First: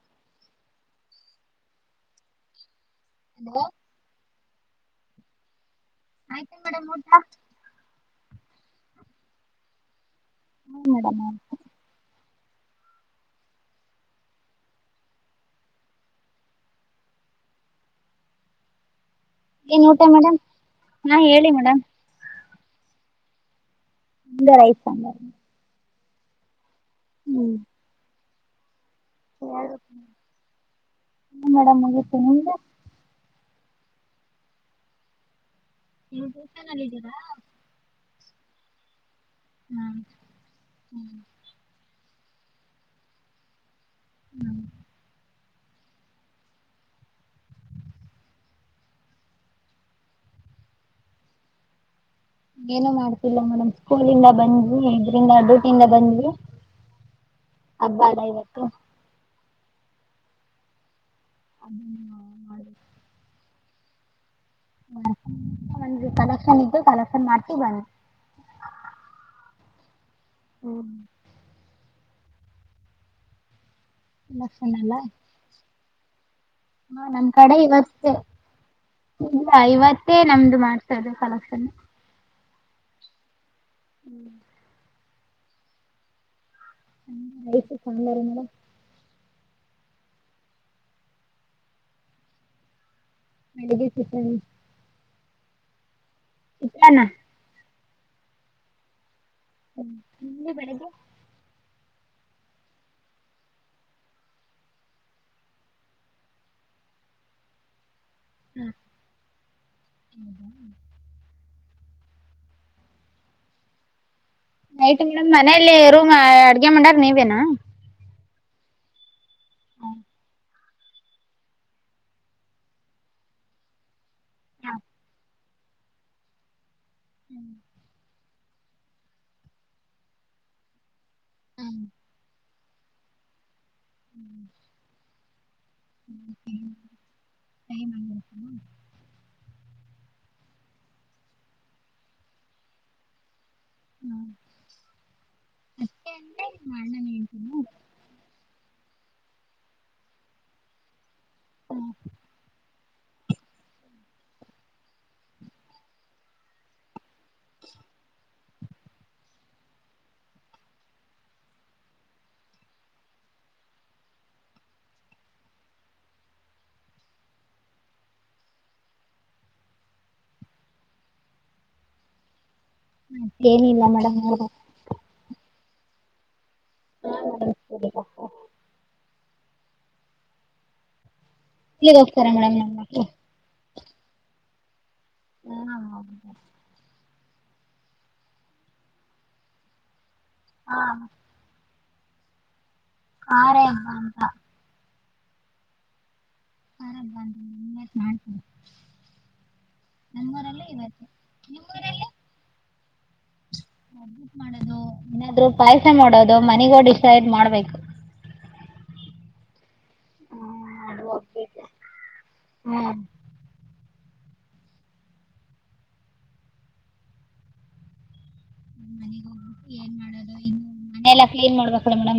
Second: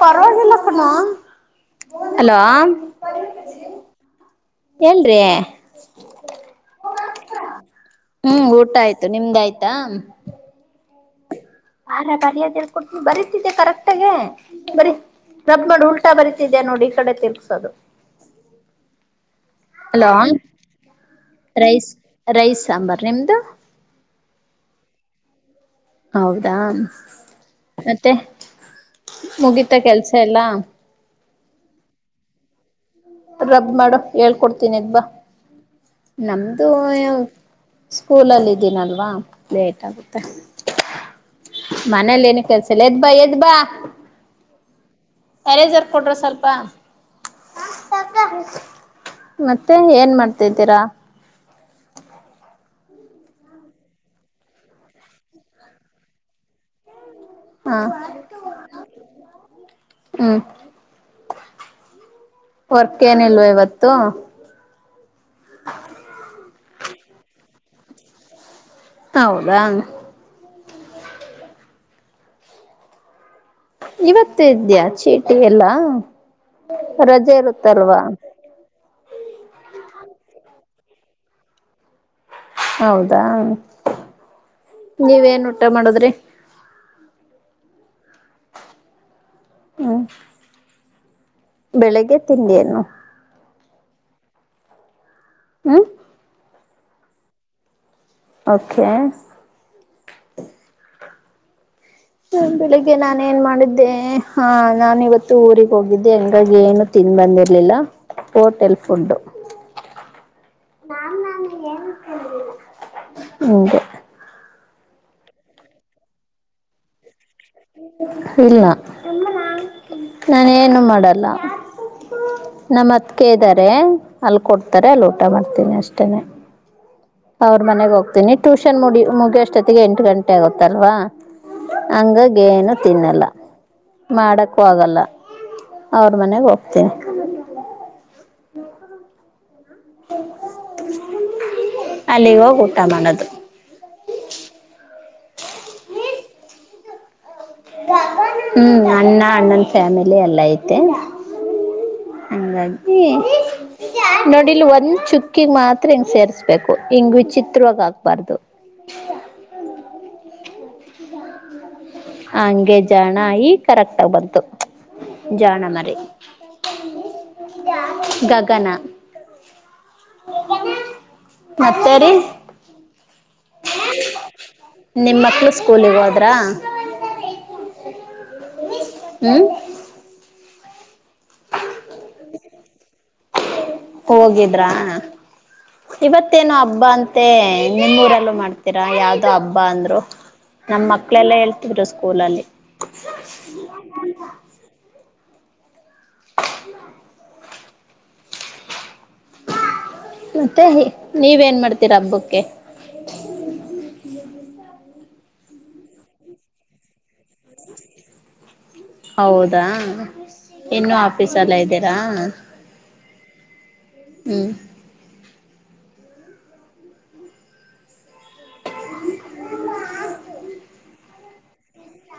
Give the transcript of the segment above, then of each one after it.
ಪರವಾಗಿಲ್ಲಕಣೊ hello. Hello ಏಳ್ರಿ [inaudible] ಹ್ಮ್ ಊಟ ಆಯ್ತು ನಿಮ್ದ ಆಯ್ತಾ. ಹ ಮೇಡಮ್. ಬಾರಾ ಬರ್ಯಾದ ಹಳ್ಕ ಕೂಡ್ತೀನಿ ಬರೀತಿದ್ದೆ ಕರೆಕ್ಟಾಗಿ ಬರಿ. ರಬ್ ಮಾಡಿ ಉಲ್ಟಾ ಬರಿೀತಿದ್ಯಾ ನೋಡಿ ಈ ಕಡೆ ತಿರ್ಗಸ್ಕೊಂಡು. ಏನ್ ಊಟ ಹಲೋ ಮೇಡಮ್ ಹಾ ಹೇಳಿ ಮೇಡಮ್. ರೈಸ್ ರೈಸ್ ಸಾಂಬಾರ್ ನಿಮ್ದು. [unintelligible] ರೈಸ್ ಸಾಂಬಾರ್. ಹೌದಾ ಹ್ಮ್ ಮತ್ತೆ ಮುಗಿತ ಕೆಲ್ಸ ಎಲ್ಲ. ಹು ಮೇಡಮ್ ಮುಗಿತು ನಿಮ್ದು. ರಬ್ ಮಾಡು ಹೇಳ್ಕೊಡ್ತೀನಿ ಎದ್ದ್ ಬಾ ನೀವು ನಮ್ದು. ಟ್ಯೂಷನ್ ಅಲ್ಲಿ ಇದ್ದೀರಾ ಸ್ಕೂಲಲ್ಲ ಇದಿನಲ್ವಾ ಲೇಟ್ ಆಗುತ್ತೆ. ಮನೇಲಿ ಏನು ಕೆಲ್ಸ ಇಲ್ಲ ಎದ್ ಬಾ ಎದ್ ಬಾ. [inaudible] ಎರೈಸರ್ ಕೊಡ್ರೋ ಸ್ವಲ್ಪ. [unintelligible] ಮತ್ತೆ ಏನ್ ಮಾಡ್ತಿದ್ದೀರಾ. ಏನು ಮಾಡ್ತಿಲ್ಲ ಮೇಡಮ್ ಸ್ಕೂಲಿಂದ ಬಂದ್ವಿ ಇದ್ರಂದ ಡ್ಯೂಟಿಯಿಂದ ಬಂದ್ವಿ. ಹಾ ಹಬ್ಬ ಅಲ್ಲ ಇವತ್ತು ಹ್ಮ್. ಅದನ್ನು ಮಾಡ್ಬೇಕು. ವರ್ಕ್ ಏನಿಲ್ವ ಇವತ್ತು. ಹ ಒಂದ ಕಲೆಕ್ಷನ್ ಇತ್ತು ಕಲೆಕ್ಷನ್ ಮಾಡಿ ಬಂದ್ವಿ. ಹೌದಾ. ಹ್ಮ ಇವತ್ತು ಕಲೆಕ್ಷನ್ ಇದ್ಯಾ ಎಲ್ಲ ಚೀಟಿ ಎಲ್ಲಾ ಹಾ ನಮ್ ರಜೆ ಕಡೆ ಇರುತ್ತಲ್ವಾ. ಇವತ್ತೇ ಇಲ್ಲ ಇವತ್ತೇ ನಮ್ದುಮಾಡ್ತಾ ಇರೊದು ಕಲೆಕ್ಷನ್. ಹೌದಾ ಹ್ಮ್ ನೀವ ಏನ್ ಊಟ ಮಾಡದ್ರಿ. [unintelligible] ಸಾಂಬಾರ್ ಮೇಡಂ. ಹ್ಮ್ ಬೆಳಿಗ್ಗೆ ತಿಂಡಿಏನು. ಬೆಳ್ಳಿಗ್ಗೆ [unintelligible] ಹ್ಮ್ [unintelligible] ಓಕೆ ಹ್ಮ ನಿಮ್ದು ಬೆಳ್ಳಿಗ್ಗೆ. ಹ ಬೆಳಿಗ್ಗೆ ನಾನ ಏನ್ ಮಾಡಿದ್ದೆ ಹ ನಾನ್ ಇವತ್ತ ಊರ್ ಹೋಗಿದ್ದೆ ಹಂಗಾಗಿ ಏನು. ತಿಂದ್ ಬಂದಿರಲಿಲ್ಲ. Hotel food. [unintelligible] ಹಿಂಗೆ. ನೈಟ್ ಮಾಮ್ ಮನೇಲಿ ರೂಮ್ ಅಡ್ಗೆ ಮಾಡೋರು ನೀವೇನಾ. ಇಲ್ಲ. [unintelligible] ನಾನು ಏನು ಮಾಡಲ್ಲ. ನಮ್ ಹತ್ಗೆ ಇದಾರೆ. ಅಲ್ಲಿ ಕೊಡ್ತಾರೆ ಅಲ್ಲಿ ಊಟ ಮಾಡ್ತೀನಿ ಅಷ್ಟೇನೆ ಅವ್ರ ಮನೆಗೆ ಹೋಗ್ತೀನಿ. ಟ್ಯೂಷನ್ ಮುಡಿ ಮುಗಿಯೋಷ್ಟೊತ್ತಿಗೆ ಎಂಟು ಗಂಟೆ ಆಗುತ್ತಲ್ವಾ ಹಂಗಾಗಿ. ಏನೂ ತಿನ್ನಲ್ಲ ಮಾಡೋಕ್ಕೂ ಆಗಲ್ಲ ಅವ್ರ ಮನೆಗೆ ಹೋಗ್ತೀನಿ. ಹ ಮ [unintelligible] ಅಲ್ಲಿಗೋಗ ಊಟ ಮಾಡೋದು. ಹ್ಮ ಮತ್ತ ಮಣ್ಣನ [unintelligible] ಹ [unintelligible] ಹೂ ಅಣ್ಣ ಅಣ್ಣನ ಫ್ಯಾಮಿಲಿ ಎಲ್ಲ ಐತೆ ಹಂಗಾಗಿ. ಹೂ [unintelligible] ನೋಡಿಲ್ಲಿ ಒಂದ್ ಚುಕ್ಕಿಗೆ ಮಾತ್ರ ಹಿಂಗ್ ಸೇರ್ಸ್ಬೇಕು ಹಿಂಗ್ ವಿಚಿತ್ರವಾಗಿ ಹಾಕಬಾರದು. ಹಂಗೆ ಜಾಣ ಈಗ್ ಕರೆಕ್ಟಾಗಿ ಬಂತು ಜಾಣ ಮರಿ. ಗಗನ. ಮತ್ತೇ ರಿ. ಏನಿಲ್ಲ ಮೇಡಮ್ ನೊರೆ. ನಿಮ್ಮ ಮಕ್ಳು ಸ್ಕೂಲಿಗೆ ಹೋದ್ರ. ಹಾಾಪ [unintelligible] ಹ್ಮ್. [unintelligible] ಇಲ್ ಸರಿ ಮೇಡಮ್ ಏನ್ ಮಾತು. ಹೋಗಿದ್ರ ಇವತ್ತೇನು. [unintelligible] ಹಬ್ಬಾ ಅಂತೇ ನಿಮ್ಮೂರಲ್ಲೂ ಮಾಡ್ತೀರಾ ಯಾವ್ದೋ ಹಬ್ಬ ಅಂದ್ರು ಹಾ ನಮ್ಮ ಮಕ್ಳೆಲ್ಲ ಹೇಳ್. ಇವರು ಸ್ಕೂಲಲ್ಲಿ. ಆ ರೇ ಏ ಏಮ್ ಅಂತ. ಹ [unintelligible] ನಾಕ. [unintelligible] ಮತ್ತೆ ನೀವೇನ್ ಮಾಡ್ತೀರಾ ನಿಮ್ಮೂರಲ್ಲಿ ಹಬ್ಬಕ್ಕೆ. ಏನ್ ಮಾಡದು ಏನಾದ್ರು ಪಾಯಸ ಮಾಡೋದು ಮನೆಗೊಗಿ ಡಿಸೈಡ್ ಮಾಡ್ಬೇಕು. ಹೌದಾ ಹಾ ಇನ್ನೂ ಆಫೀಸ್ ಅಲ್ಲೇ ಇದ್ದೀರಾ. ಹೂ. [unintelligible] ಹ್ಮ್. [unintelligible] ಮನೆಗೊಗ್ಬೇಕು ಏನ್ ಮಾಡದು ಇನ್ನು ಮನೆಲ್ಲಾ ಕ್ಲೀನ್ ಮಾಡ್ಬೇಕು. ಹೇಳಿ ಮೇಡಂ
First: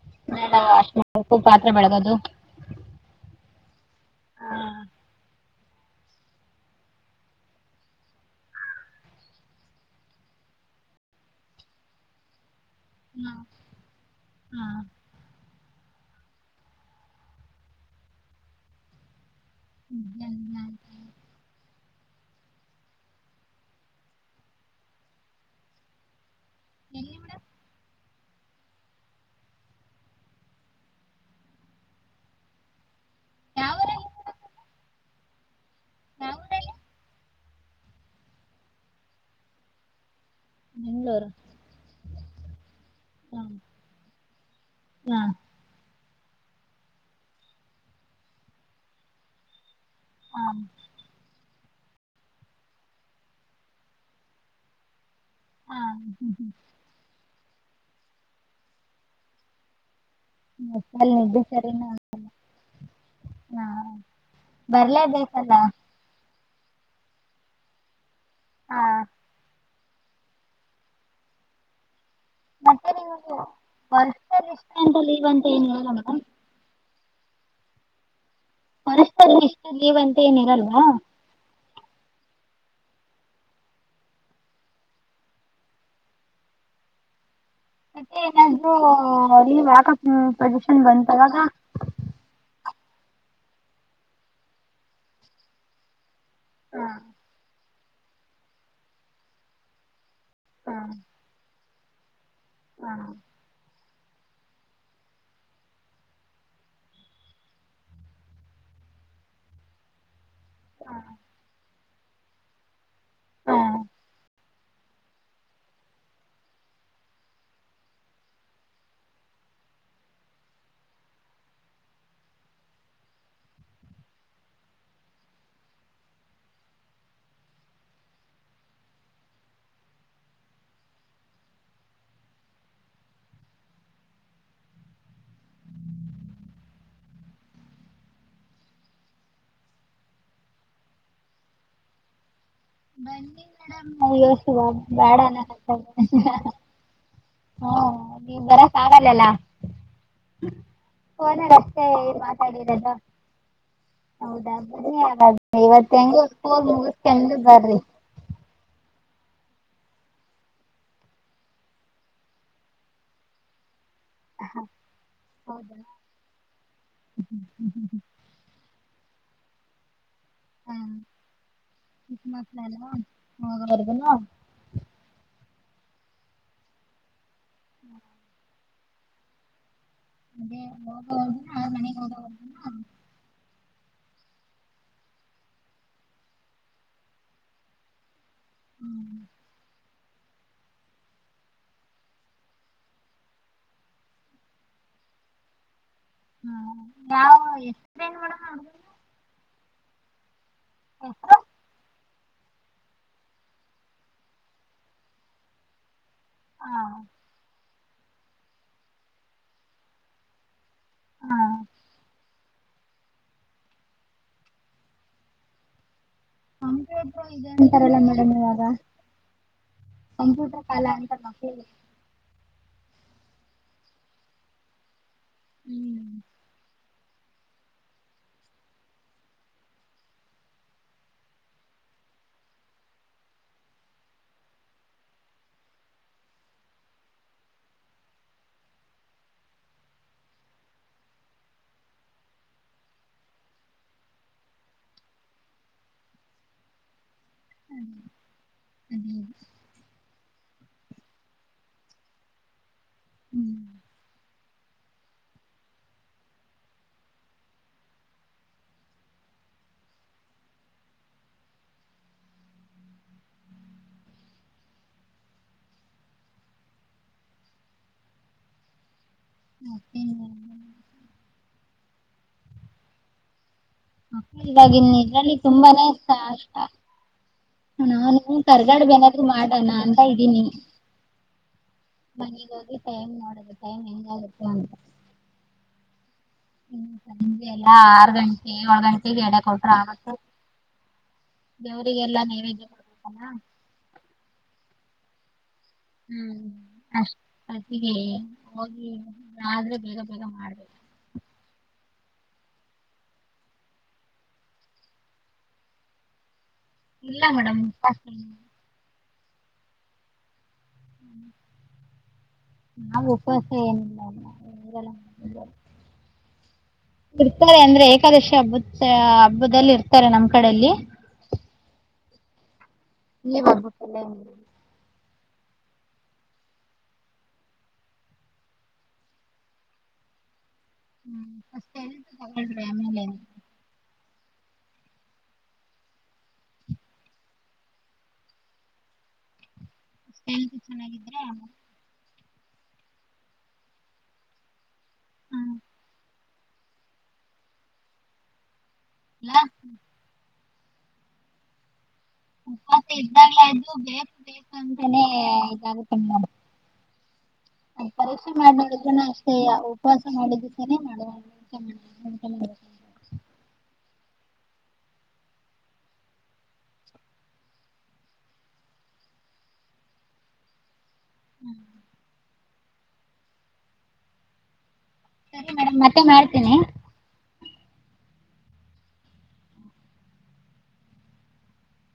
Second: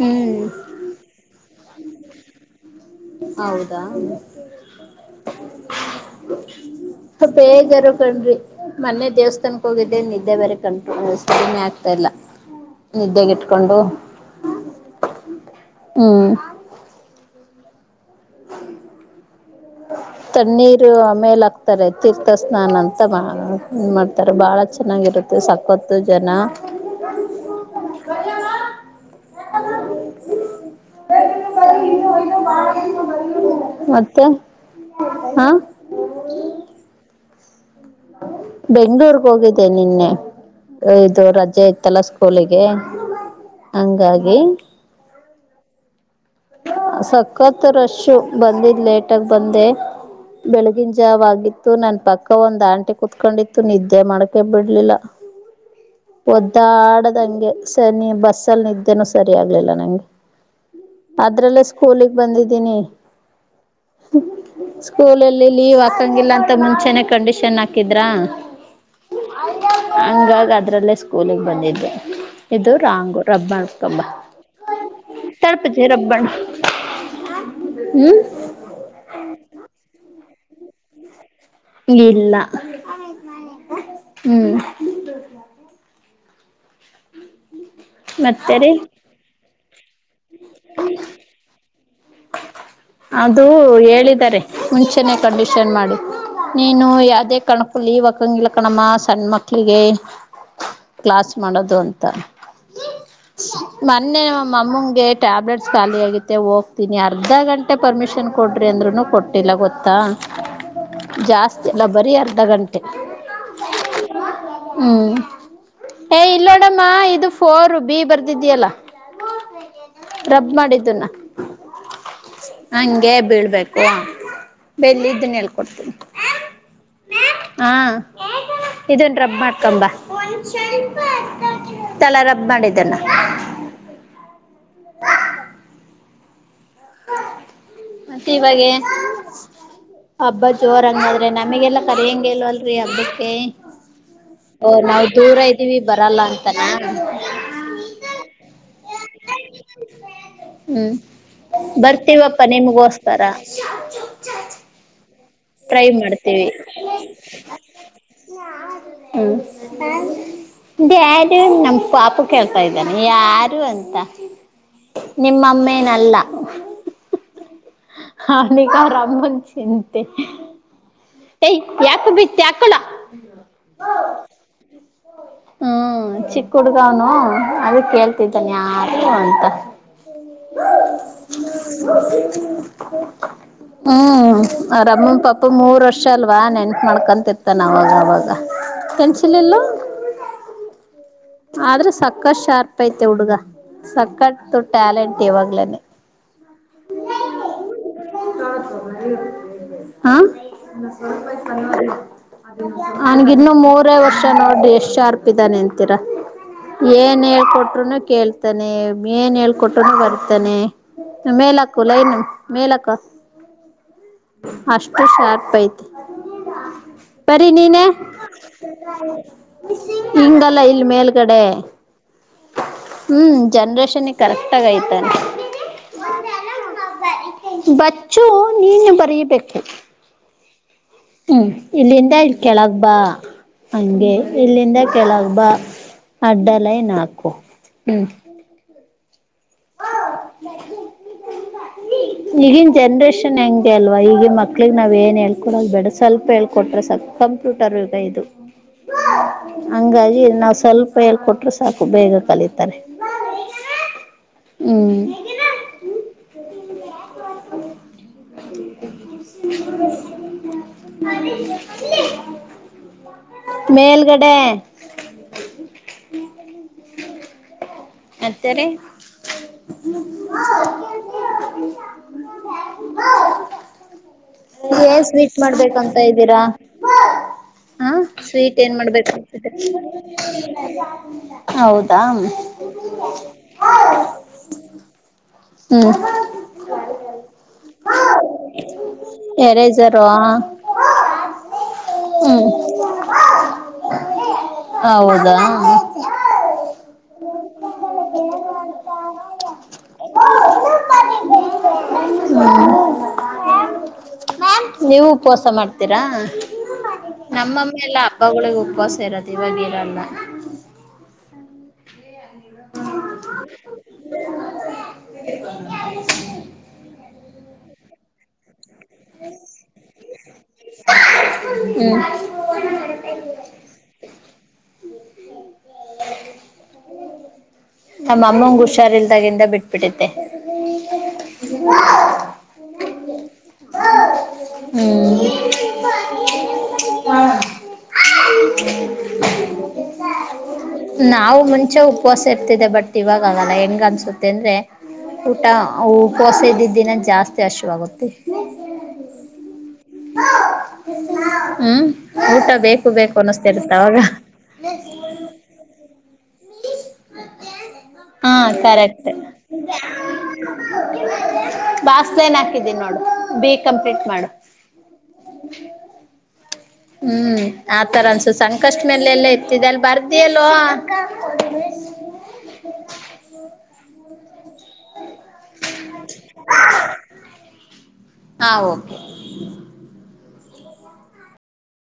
ಹ್ಮ್ ಬಟ್ಟೆ ವಾಶ್ ಮಾಡ್ಬೇಕು ಪಾತ್ರೆ ಬೆಳಗದು. ಹೌದಾ. ಹಾ. [inaudible] ಬೇಜಾರು ಕಣ್ರಿ. ಮೊನ್ನೆ ದೇವಸ್ಥಾನಕ್ಕೆ ಹೋಗಿದ್ದೆ ನಿದ್ದೆ ಬೇರೆ ಕಂಟ್ರೋಲ್ ಕಡಿಮೆ ಆಗ್ತಾ ಇಲ್ಲ. ನಿದ್ರೆಗೆಟ್ಕೊಂಡು ಹಾಂ ಹ್ಮ್. ತಣ್ಣೀರ್ ಆಮೇಲೆ. [unintelligible] [unintelligible] ತೀರ್ಥಸ್ನಾನ ಅಂತ ಮಾಡ್ತಾರೆ ಬಾಳ ಚೆನ್ನಾಗಿರುತ್ತೆ ಸಕತ್ತು ಜನ. ನೀ ಎಮಡ ಯಾವ ಊರಲ್ಲಿ ಮತ್ತೆ ಹಾ ಅವಳು ಎಲ್ಲಿ ಬೆಂಗ್ಳೂರ್ಗ್ ಹೋಗಿದ್ದೆ ನಿನ್ನೆ ಇದು ಬೆಂಗಳೂರು ರಜೆ ಇತ್ತಲ್ಲ ಸ್ಕೂಲಿಗೆ ಹಂಗಾಗಿ ಹಾ ಸಖತ್ ರಶು ಬಂದಿದ್ ಲೇಟಗ ಬಂದೆ ಹಾಂ ಬೆಳಗಿನ ಯಾವ್ಗತ್ತು ನನ್ ಪಕ್ಕ ಒಂದ್ ಆಂಟಿ ಕುೂತ್ಕೊಂಡಿತ್ತು ನಿದ್ದೆ ಮಾಡಕೆ ಬಿಡ್ಲಿಲ್ಲ ಹಾಂ ಒದ್ದ ಆಡದಂಗೆ ಸ ನೀ ಬಸ್ಸಲ್ಲಿ ನಿದ್ದೇನು ಸರಿ ಆಗ್ಲಿಲ್ಲ ನಂಗೆ ಅಲ್ಲಿ ನಿದ್ದೆ ಅದ್ರಲ್ಲೆ ಸರಿನ ಸ್ಕೂಲಗ್ ಬಂದಿದ್ದೀನಿ ಹಾಂ ಸ್ಕೂಲಲ್ಲಿ ಬರಲೇಬೇಕಲ್ಲ ಲೀವ್ ಹಾಕಂಗಿಲ್ಲ ಅಂತ ಮುಂಚೆನೆ ಕಂಡೀಷನ್ ಹಾಕಿದ್ರಾ ಹಾಂ ಹಂಗಾಗಿ ಅದರಲ್ಲೇ ಸ್ಕೂಲಿಗೆ ಬಂದಿದ್ದೆ ಇದು ಮತ್ತೆ ನೀವು ರಾಂಗು ರಬ್ಬ ಮಾಡಿಕೊಂಡುಬಾ ವರ್ಷದಲ್ಲಿ ಇಷ್ಟ ಅಂತ ಲೀವ್ ಅಂತ ಏನು ತಡಪಜ ಇರಲ್ಲ ಮೇಡಮ್ ರಬ್ಬಣ ಹ್ಮ ಪರಸ್ಪರ್ ಇಷ್ಟ ಲೀವ್ ಅಂತ ಏನಿರಲ್ವಾ ಇಲ್ಲ ಹ್ಮ್ ಮತ್ತೆ ಏನಾದೃ ಅಲ್ಲಿ ವ್ಯಾಪ ಪ್ರದಷನ್ ಬಂತವಾಗ ಅದು ಹೇಳಿದ್ದಾರೆ ಮುಂಚೆನೆ ಕಂಡೀಷನ್ ಮಾಡಿ ಹಾ ನೀನು ಯಾವ್ದೇ ಕಾರಣಕ್ಕೂ ಹಾಕಂಗಿಲ್ಲ ಕಣಮ್ಮ ಸಣ್ಣ ಮಕ್ಳಿಗೆ ಹಾ ಕ್ಲಾಸ್ ಮಾಡೋದು ಅಂತ ಹಾ ಮೊನ್ನೆ ನಮ್ಮಂಗೆ ಟ್ಯಾಬ್ಲೆಟ್ಸ್ ಖಾಲಿ ಆಗತೆ ಹೋಗ್ತೀನಿ ಅರ್ಧ ಗಂಟೆ ಪರ್ಮಿಷನ್ ಕೊಡಿರಿ ಅಂದ್ರೂ ಕೊಟ್ಟಿಲ್ಲ ಗೊತ್ತಾ. ಜಾಸ್ತಿ ಅಲ್ಲ ಬರೀ ಅರ್ಧ ಗಂಟೆ ಹಾ ಹ್ಮ್ ಏ ಇಲ್ಲೋಡಮ್ಮ ಇದು ಫೋರ್ ಬಿ ಬರ್ದಿದಿಯಲ್ಲ ರಬ್ ಮಾಡಿದ್ದುನ್ನ ಹಂಗೆ ಬೀಳ್ಬೇಕು ಬೆಲ್ಲಿದ್ದನೇಳ್ಕೊಡ್ತೀನಿ ಹಾ ಇದೊಂದು ರಬ್ ಮಾಡ್ಕೊಂಬ ತಳ ರಬ್ ಮಾಡಿದ್ದಾನ ಹ ಮತ್ತೆ ಇವಾಗೆ ಹಬ್ಬ ಜೋರ ಹಂಗಾದ್ರೆ ನಮಗೆಲ್ಲ ಕರೆಯಂಗ್ ಈಲ್ಲ ಅ ಹಬ್ಬಕ್ಕೆ ಬನ್ನಿ ಮೇಡಮ್ ಅಯ್ಯೋ ಶಿವ ಓ ನಾವು ಬೇಡ ದೂರ ಇದ್ದೀವಿ ಬರಲ್ಲ ಅಂತಾನ? ಹಾ ನೀನ್ ಬರ ಕಾಗಲ್ಲಲ್ಲಾ ಹ್ಮ್ ಓನಾರ ಅಷ್ಟೇ ಬರ್ತೀವಪ್ಪ ಮಾತಾಡಿರದು ನಿಮ್ಗೋಸ್ಕರ ಹೌದಾ ಬರಿ ಟ್ರೈ ಇವತ್ತ ಹೆಂಗೋ ಮುಗಿಸಿಕೊಂಡು ಬರ್ರಿ ಯಾರ ಯಾರು ನಮ್ಮ ಪಾಪ ಕೇಳ್ತಾ ಇದ್ದಾನೆ ಯಾರು ಅಂತ? ನಿಮ್ಮಮ್ಮೇನಲ್ಲ! ಹ್ಞ ಹ್ ಹ್ ಹ್ ಹ್ ಅವ್ನಿಗೆ ಅವ್ರಮ್ಮನ್ಯೂ ಚಿಂತೆ ಹ್ಮ ಏಯ ಯಾಕ ಬಿತ್ತ ಯಾಕಲ ಹೋಗೋವರ್ಗುನು ಹ್ಮ್ ಚಿಕ್ಕ ಹುಡ್ಗವ್ನು ಅದ ಕೇಳ್ತಿದ್ದಾನೆ ಯಾರ ಯಾರು ಅಂತ? ಅದೇ ಹೋಗೋ [unintelligible] ಮನೇಗ್ ಹೋಗೋ. [unintelligible] ಹು ಹ್ಮ್ ಅವ್ರ್ ಅಮ್ಮ ಪಾಪ ಮೂರು ವರ್ಷ ಅಲ್ವಾ ನೆನ್ತ್ ಮಾಡ್ಕೊಂತಿರ್ತ್ತಾನವಾಗ ಅವಾಗ. ಹಾ ಹ್ಮ್ ಕಂಚಿಲೆಲ್ಲ. ಆದ್ರೆ ಸಕ್ಕಷ್ ಶಾರ್ಪ್ ಐತೆ ಹುಡ್ಗ ಸಕ್ಕಷ್ಟು ಟ್ಯಾಲೆಂಟ್ ಇವಾಗ್ಲನೆೇ. ಹ್ಮ್ ನಾವು ಎಷ್ಟೇನ್ ಮಾಡೇಡಮ. ಹಾ ಹೆಸ್ರು ಅವ್ನ್ಗಿನ್ನು ಮೂರೇ ವರ್ಷ ನೋಡ್ರಿ ಎಷ್ಟಶಾರ್ಪಿದಾನೆ ಅಂತೀರಾ. ಹಾ ಏನ್ ಹೇಳ್ಕೊಟ್ರುನು ಕೇಳ್ತಾನೆ ಏನ್ ಹೇಳ್ಕೊಟ್ರುೂನು ಬರ್ತಾನೆ. ಹಾ ಮೇಲಕ್ಕು ಲೈನ್ ಮೇಲಕ್ಕ ಅಷ್ಟು ಶಾರ್ಪ್ ಐತ್. [inaudible] ಬರಿ ಇದೆ ನೀನೆ ಅಂತಾರಲ್ಲ ಮೇಡಮ್ ಇವಾಗ ಹಿಂಗಲ್ಲ ಕಂಪ್ಯೂಟರ್ ಇಲ್ ಕಾಲ ಲ್ ಅಂತ ಮೇಲ್ಗಡೆ ಮಕ್ಳಿಗೆ ಹ್ಮ್ ಜನ್ರೇಷನ್ಗೆ ಕರೆಕ್ಟ್ ಆಗ ಐತೆ. ಹ್ಮ್ ಬಚ್ಚು ನೀನು ಬರೀಬೇಕು. ಹ್ಮ್ ಇಲ್ಲಿಂದ ಕೆಳಗ್ ಬಾ ಹಂಗೆ ಇಲ್ಲಿಂದ ಕೆಳಗ್ ಬಾ. ಅಡ್ಡ ಲೈನಾಕು ಹ್ಮ್. [unintelligible] [inaudible] ಈಗಿನ ಜನ್ರೇಷನ್ ಹೆಂಗೆ ಅಲ್ವಾ ಈಗಿನ ಮಕ್ಳಿಗೆ ನಾವು ಏನು ಹೇಳ್ಕೊಡೋದು ಬೇಡ ಸ್ವಲ್ಪ ಹೇಳ್ಕೊಟ್ರೆ ಸಾಕ್ ಕಂಪ್ಯೂಟರ್ ಯುಗ ಇದು ಅದೇ ಹಂಗಾಗಿ ನಾವು ಸ್ವಲ್ಪ್ ಫೆಲ್ ಕೊಟ್ರೇ ಸಾಕು ಬೇಗ ಕಲೀತಾರೆ. ಹ್ಮ್ ಹ್ಮ [unintelligible] ಮೇಲ್ಗಡೆ. ಅತ್ತರೆ. ಮತ್ತೆ [unintelligible] ಮೋ. ಹಿಂಗಾಗಿ ಇದ್ರಲ್ಲಿ ತುಂಬಾನೇ ಮಾಡ್ಬೇಕಂತ ಇಷ್ಟ ಇದ್ದೀರಾ ಅಷ್ಟ. ಹ ನಾನು ಸ್ವೀಟ್ ಏನ್ ಕರ್ಗಡೆ ಬೇನಾದ್ರು ಮಾಡ್ಬೇಕಂತಿದೆ ಮಾಡಣ ಅಂತ ಇದ್ದೀನಿ. ಹೌದಾ ಮನೆಗ್ ಹೋಗಿ ಟೈಮ್ ನೋಡೋದು ಟೈಮ್ ಹೆಂಗ ಆಗುತ್ ಹ್ಮ್ [unintelligible] ಸಂಜೆ ಎಲ್ಲ ಆರು ಗಂಟಿ ಏಳ ಗಂಟಿ. ಎಡೆ ಕೊಟ್ರ ಎರೇಜರು ಆಗ ದೇವರಿಗೆಲ್ಲ ಹ್ಮ್ ನೈವಿದ್ಯೇ ಕೊಡ್ಬೇಕಲ್ಲ. ಹೌದಾ ಹ್ಮ್ ಅಷ್ಟ ಅತ್ತಿಗೆ ಹೋಗಿ ಆದ್ರೆ ಬೇಗ ಬೇಗ ಮಾಡ್ [unintelligible] ಹಾ [unintelligible] ನೀವು ಉಪವಾಸ ಮಾಡ್ತೀರಾ. ಇಲ್ಲ ಮೇಡಮ್ ನಮ್ಮಮ್ಮೆ ಎಲ್ಲ ಉಪವಾಸ ಹಬ್ಬಗಳಿಗೆ ಉಪವಾಸ ಇರದು ಇವಾಗಿರಲ್ಲ. ನಾವು ಉಪವಾಸ ಏನಿಲ್ಲ ಇರಲ್ಲ [inaudible] ಇರ್ತಾರೆ ಅಂದ್ರೆ ಏಕಾದಶಿ ಹಬ್ಬದ ಹಬ್ಬದಲ್ಲಿ ಇರ್ತಾರೆ ನಮ್ ಕಡೆಯಲ್ಲಿ. ಹ್ಮ್ ಈ ಬರ್ಬಿಟ್ಟಲ್ಲೆ. ನಮ್ಮ ಅಮ್ಮಂಗ ಹುಷಾರ್ಲ್ದಾಗಿಂದ ಬಿಟ್ಬಿಟ್ಟತ್ತೆ. ಹ್ಮ್ ಅಷ್ಟ [unintelligible] ತಗಳ್ರಿ ಆಮೇಲೆ. ಹ್ಮ [unintelligible] ಹ್ [inaudible] ನಾವು ಆಮೇಲೆ ಮುಂಚೆ ಉಪವಾಸ ಇರ್ತಿದೆ ಬಟ್ ಇವಾಗ ಆಗಲ್ಲ ಹೆಂಗ ಅನ್ಸುತ್ತೆ ಅಂದ್ರೆ ಊಟ ಹ್ಮ್ ಉಪವಾಸ ಇದ್ದಿದ್ದಿನ ಜಾಸ್ತಿ ಹಶುವಾಗುತ್ತೆ ನ್ ಹ್ಮ್ ಊಟ ಬೇಕು ಬೇಕು ಅನ್ನಿಸತ ಇರ್ತ್ತ ಅವಾಗ ಹಂಗ ಹಂತಾನೇ ಇದಾಗುತ್ತೆನ ನೋಡ ಪರೀಕ್ಷೆ ಹಾ ಮಾಡ್ ನೋಡುದ್ರನು ಕರೆಕ್ಟ್ ಅಷ್ಟೇ ಉಪವಾಸ ಮಾಡಿದ್ ದಿವಸನೆ ಊಟ ಬಾಸ್ಲೈನ್ ಮಾಡಬೇಕು [inaudible] ಹಾಕಿದ್ದೀನಿ ನೋಡು ಬೇಗ ಕಂಪ್ಲೀಟ್ ಮಾಡು ಹ್ಮ್ ಆತರ ಅನ್ಸುತ್ತ ಸಂಕಷ್ಟ ಮೇಲೆ ಎಲ್ಲಾ ಇರತಿದೆ ಅಲ್ಲ ಬರ್ದಿ ಅಲೋ ಹ್ಮ ಸರಿ ಮೇಡಮ್ ಮತ್ತೆ ಮಾಡ್ತೀನಿ ಹಾ ಓಕೆ